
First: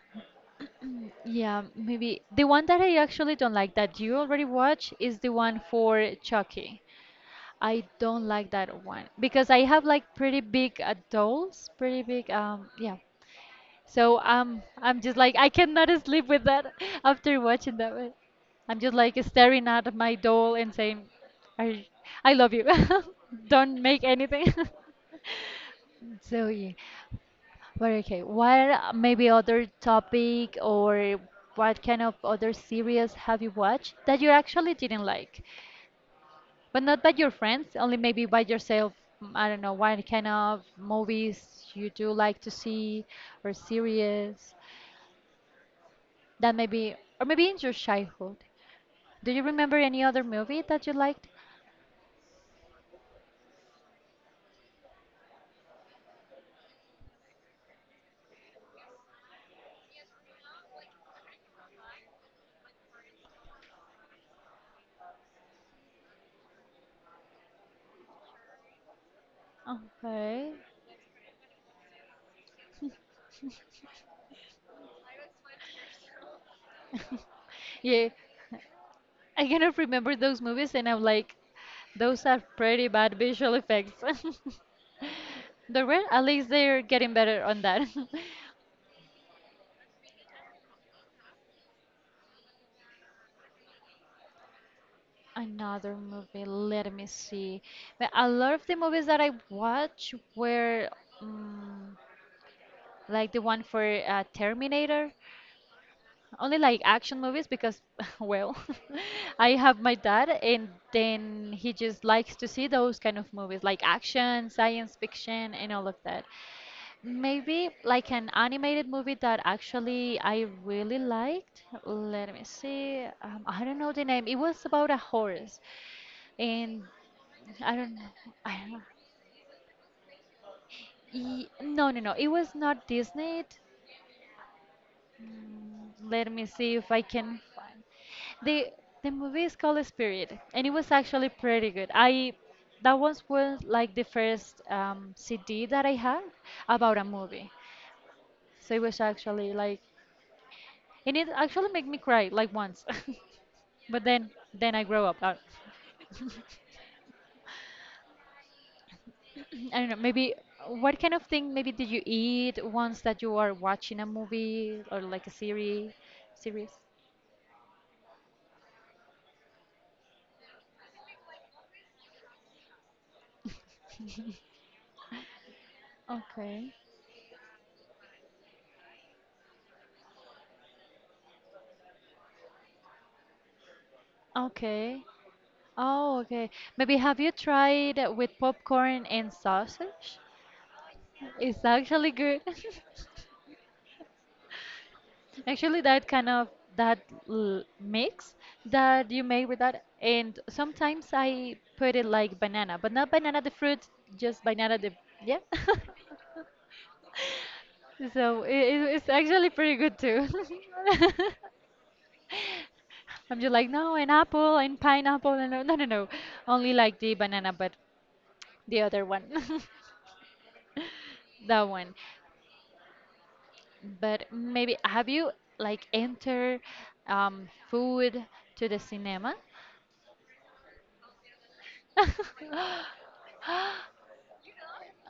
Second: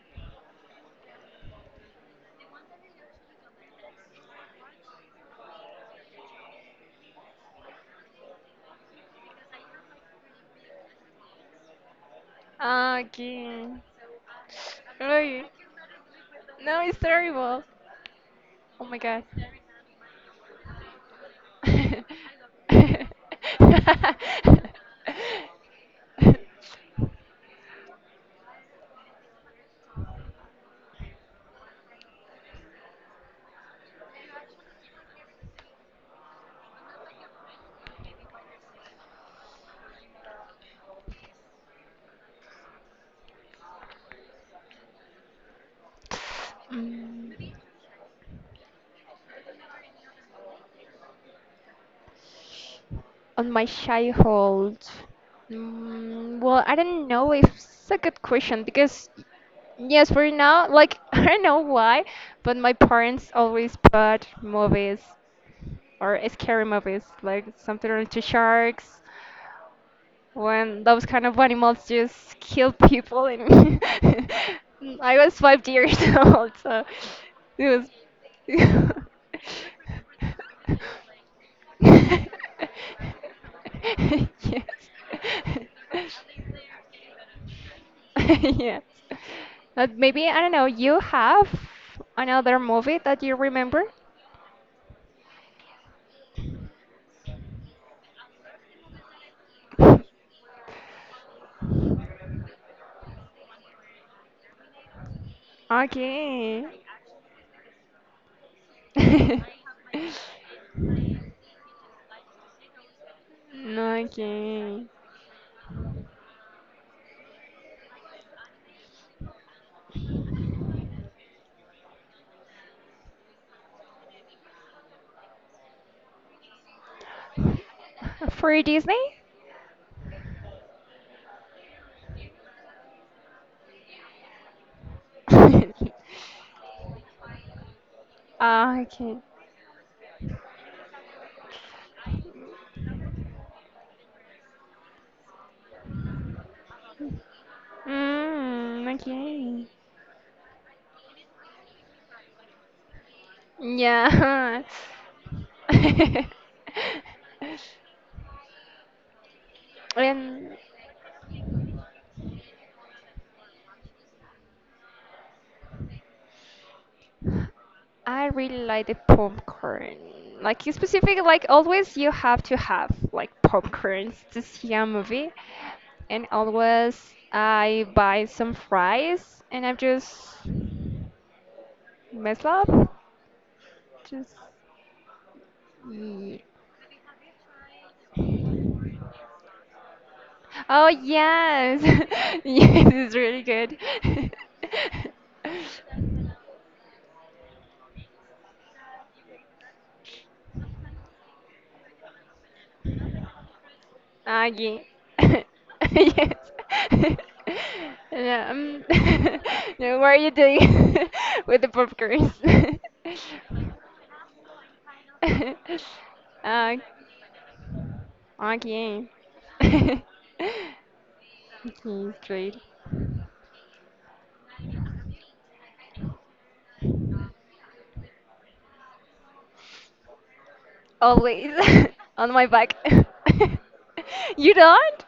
A: Yeah, maybe the one that I actually don't like that you already watch is the one for Chucky. I don't like that one because I have like pretty big adults, pretty big yeah,
B: Okay.
A: so I'm just like
B: Really?
A: I cannot sleep with that
B: No, it's
A: after
B: terrible.
A: watching that one. I'm
B: Oh
A: just
B: my
A: like
B: god.
A: staring at my doll and saying, I, I love you. Don't make anything. So yeah, but okay. What maybe other topic or what kind of other series have you watched that you actually didn't like, but not by your friends, only maybe by yourself? I don't know what kind of movies you do like to see or series, that maybe or maybe
B: Mm.
A: in your childhood do you remember any other movie that you liked?
B: On my childhood? Mm, well, I don't know if it's a good question because yes, for now, like I don't know why, but my parents always put movies or scary movies like something related to sharks
A: Okay,
B: when those kind of animals just kill people and I was 5 years old, so it was
A: yeah,
B: yes.
A: I cannot remember those movies and I'm like those are pretty bad visual effects. At least they're getting better on that.
B: yes. But maybe I don't know, you have another movie that you remember?
A: Another movie, let me see, but a lot of the movies that I watch were mm like the one for Terminator. Only
B: Okay.
A: like action movies because, well, I have my dad, and then he just likes to see those kind of movies, like action,
B: Okay.
A: science fiction, and all of that. Maybe like an animated movie that actually I really liked. Let me see. I don't know the name. It was about a horse, and I don't know. I
B: For
A: don't know.
B: Disney?
A: No, no, no. It was not Disney. Let me see if I can find. The
B: Ah,
A: the
B: okay.
A: movie is called Spirit, and it was actually pretty good. I that was like the first CD that I had about a movie, so it
B: Mm,
A: was actually
B: okay.
A: like, and it actually made me cry like once, but then
B: Yeah.
A: then I grow up. I don't know. Maybe
B: And
A: what kind of thing maybe did you eat once that you are watching a movie or like a series? Series.
B: I really like the popcorn. Like you specific, like always you have to have like popcorns to see a movie. And
A: Okay.
B: always I buy some fries and I just mess up. Just
A: Okay. Oh,
B: eat.
A: okay. Maybe have you tried with popcorn and sausage?
B: Oh
A: It's
B: yes,
A: actually good.
B: yes, it's really good.
A: Actually, that kind of that l mix that you make with that, and sometimes I put it like banana, but not banana the fruit, just
B: Ah,
A: banana
B: yeah.
A: the yeah.
B: Yes.
A: So
B: Yeah,
A: it's actually pretty good
B: no, what are
A: too.
B: you doing with the popcorn?
A: I'm just like no, an apple and pineapple and no, no, no, no, only
B: ¿A,
A: like the banana, but
B: a
A: the other
B: quién?
A: one.
B: He's
A: That one.
B: straight.
A: But maybe have you like enter food to the cinema?
B: Always on my back. You don't?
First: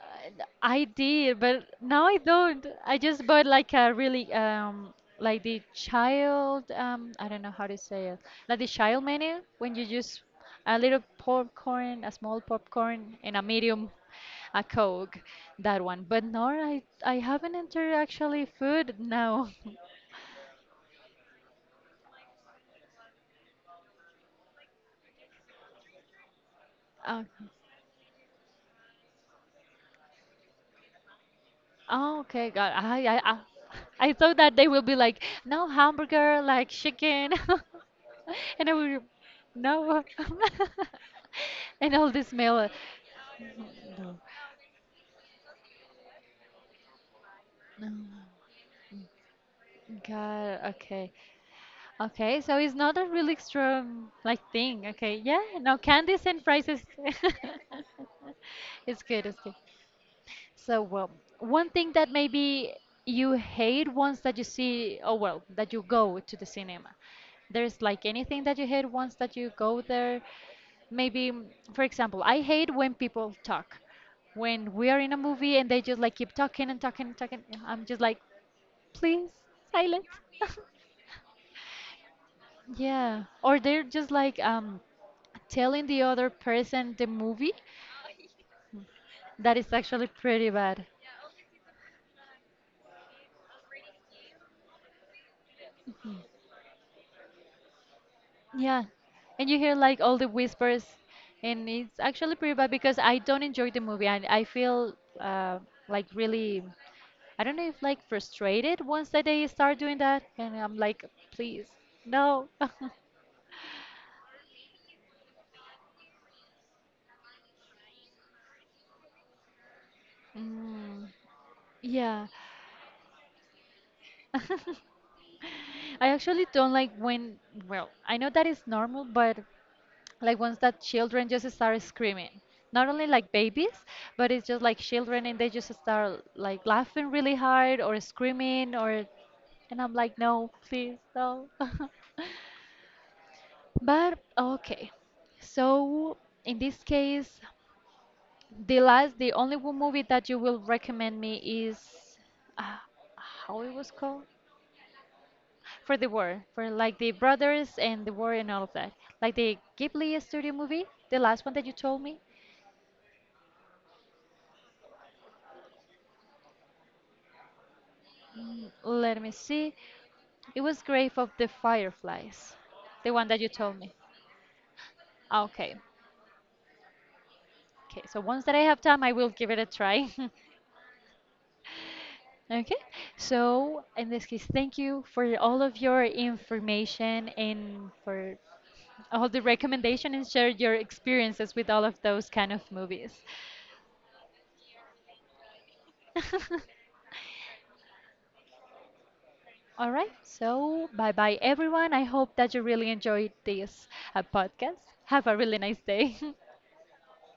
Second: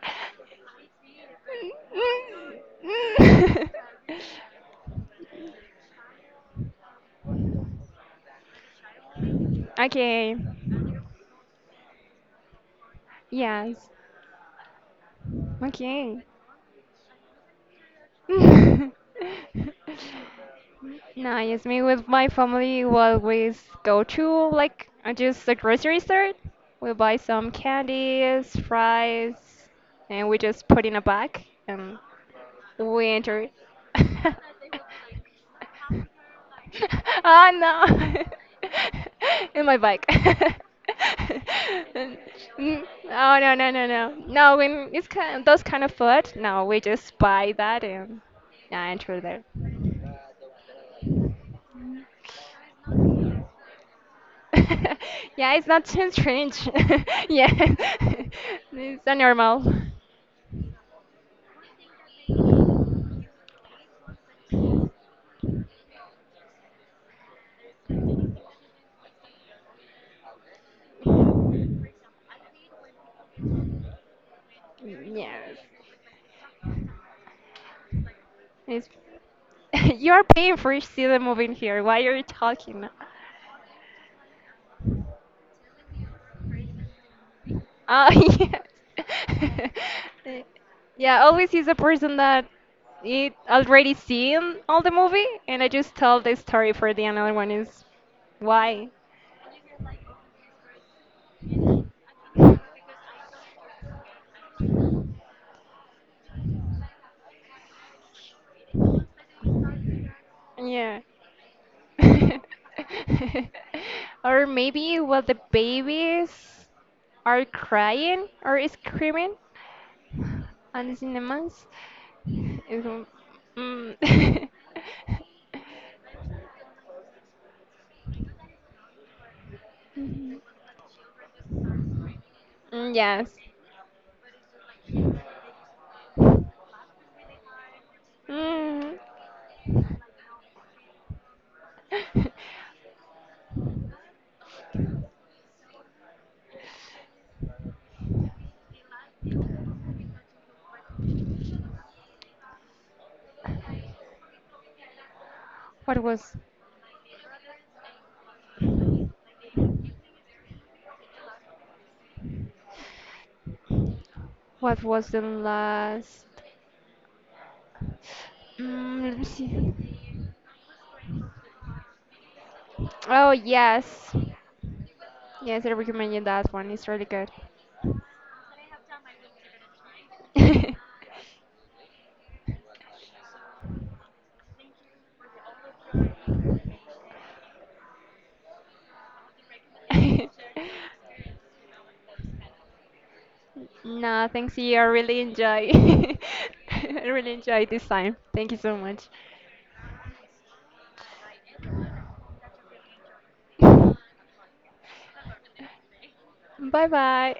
A: I did, but now I don't. I just bought like a really like the child I don't know how to say it. Like the child menu when you just
B: Okay.
A: a little popcorn, a small popcorn and a
B: Yes.
A: medium a Coke, that one.
B: Okay.
A: But no, I haven't entered actually food now.
B: Okay. Nice. Me with my family, we always go to like just the grocery store. We buy some candies, fries, and we just put in a bag and
A: Oh, okay, God.
B: we enter.
A: I thought that they will be like, no hamburger, like chicken,
B: Ah no,
A: and I will,
B: in my bike.
A: no, and all this meal.
B: Mm, oh no no no no no. When it's kind those kind of food, no, we just buy that
A: No.
B: and yeah, enter there.
A: God, okay, okay. So it's not a really extreme like thing. Okay, yeah.
B: Yeah, it's
A: No
B: not too
A: candies and
B: strange.
A: fries is.
B: Yeah, it's
A: It's
B: a
A: good. It's good.
B: normal.
A: So, well, one thing that maybe you hate once that you see, oh well, that you go to the cinema. There's like anything that you hate once that you go there. Maybe, for example, I hate when people talk. When we are in a
B: Yes,
A: movie and they just like keep talking and talking and talking, I'm just like,
B: it's.
A: please, silence.
B: You are paying for each see the movie here. Why are you talking?
A: Yeah, or they're just like telling the other person the movie
B: Ah, yes.
A: that is actually pretty bad.
B: Yeah, always is a person that it already seen all the movie, and I just tell the story for the another one is
A: Yeah,
B: why.
A: and you hear like all the whispers, and it's actually pretty bad because I don't enjoy the movie, and I feel uh, like really, I don't know if like frustrated once that they start doing that, and I'm
B: Yeah.
A: like, please, no.
B: Or maybe well the babies. Are crying or screaming on the
A: Mm.
B: cinemas.
A: Yeah.
B: It's,
A: I
B: mm.
A: actually don't like when, well, I know that is normal, but like ones that children just start screaming, not
B: Mm,
A: only
B: yes.
A: like babies, but it's just like children and they just start like laughing really hard or screaming
B: Mm.
A: or and I'm like no, please, no. But okay, so in this case, the only one movie that you will recommend me is uh, how it was called
B: What
A: for the
B: was
A: war for like the brothers and the war and all of that, like the Ghibli studio movie, the last one that you told me.
B: what was the last? Mm, let me
A: Let me see.
B: see.
A: It was Grave of the Fireflies, the
B: Oh
A: one that you told me.
B: yes.
A: Ah,
B: Yes, I
A: okay.
B: recommend you that one. It's really good.
A: Okay, so once that I have time, I will give it a try. Okay, so in this case, thank you for all of your information and for all the recommendation and share your experiences with all of those kind of movies.
B: No, thanks you. I really enjoy. I really enjoy this time. Thank you so much.
A: All right, so bye bye everyone. I hope that you really enjoyed
B: Bye
A: this podcast. Have a really nice day.
B: bye.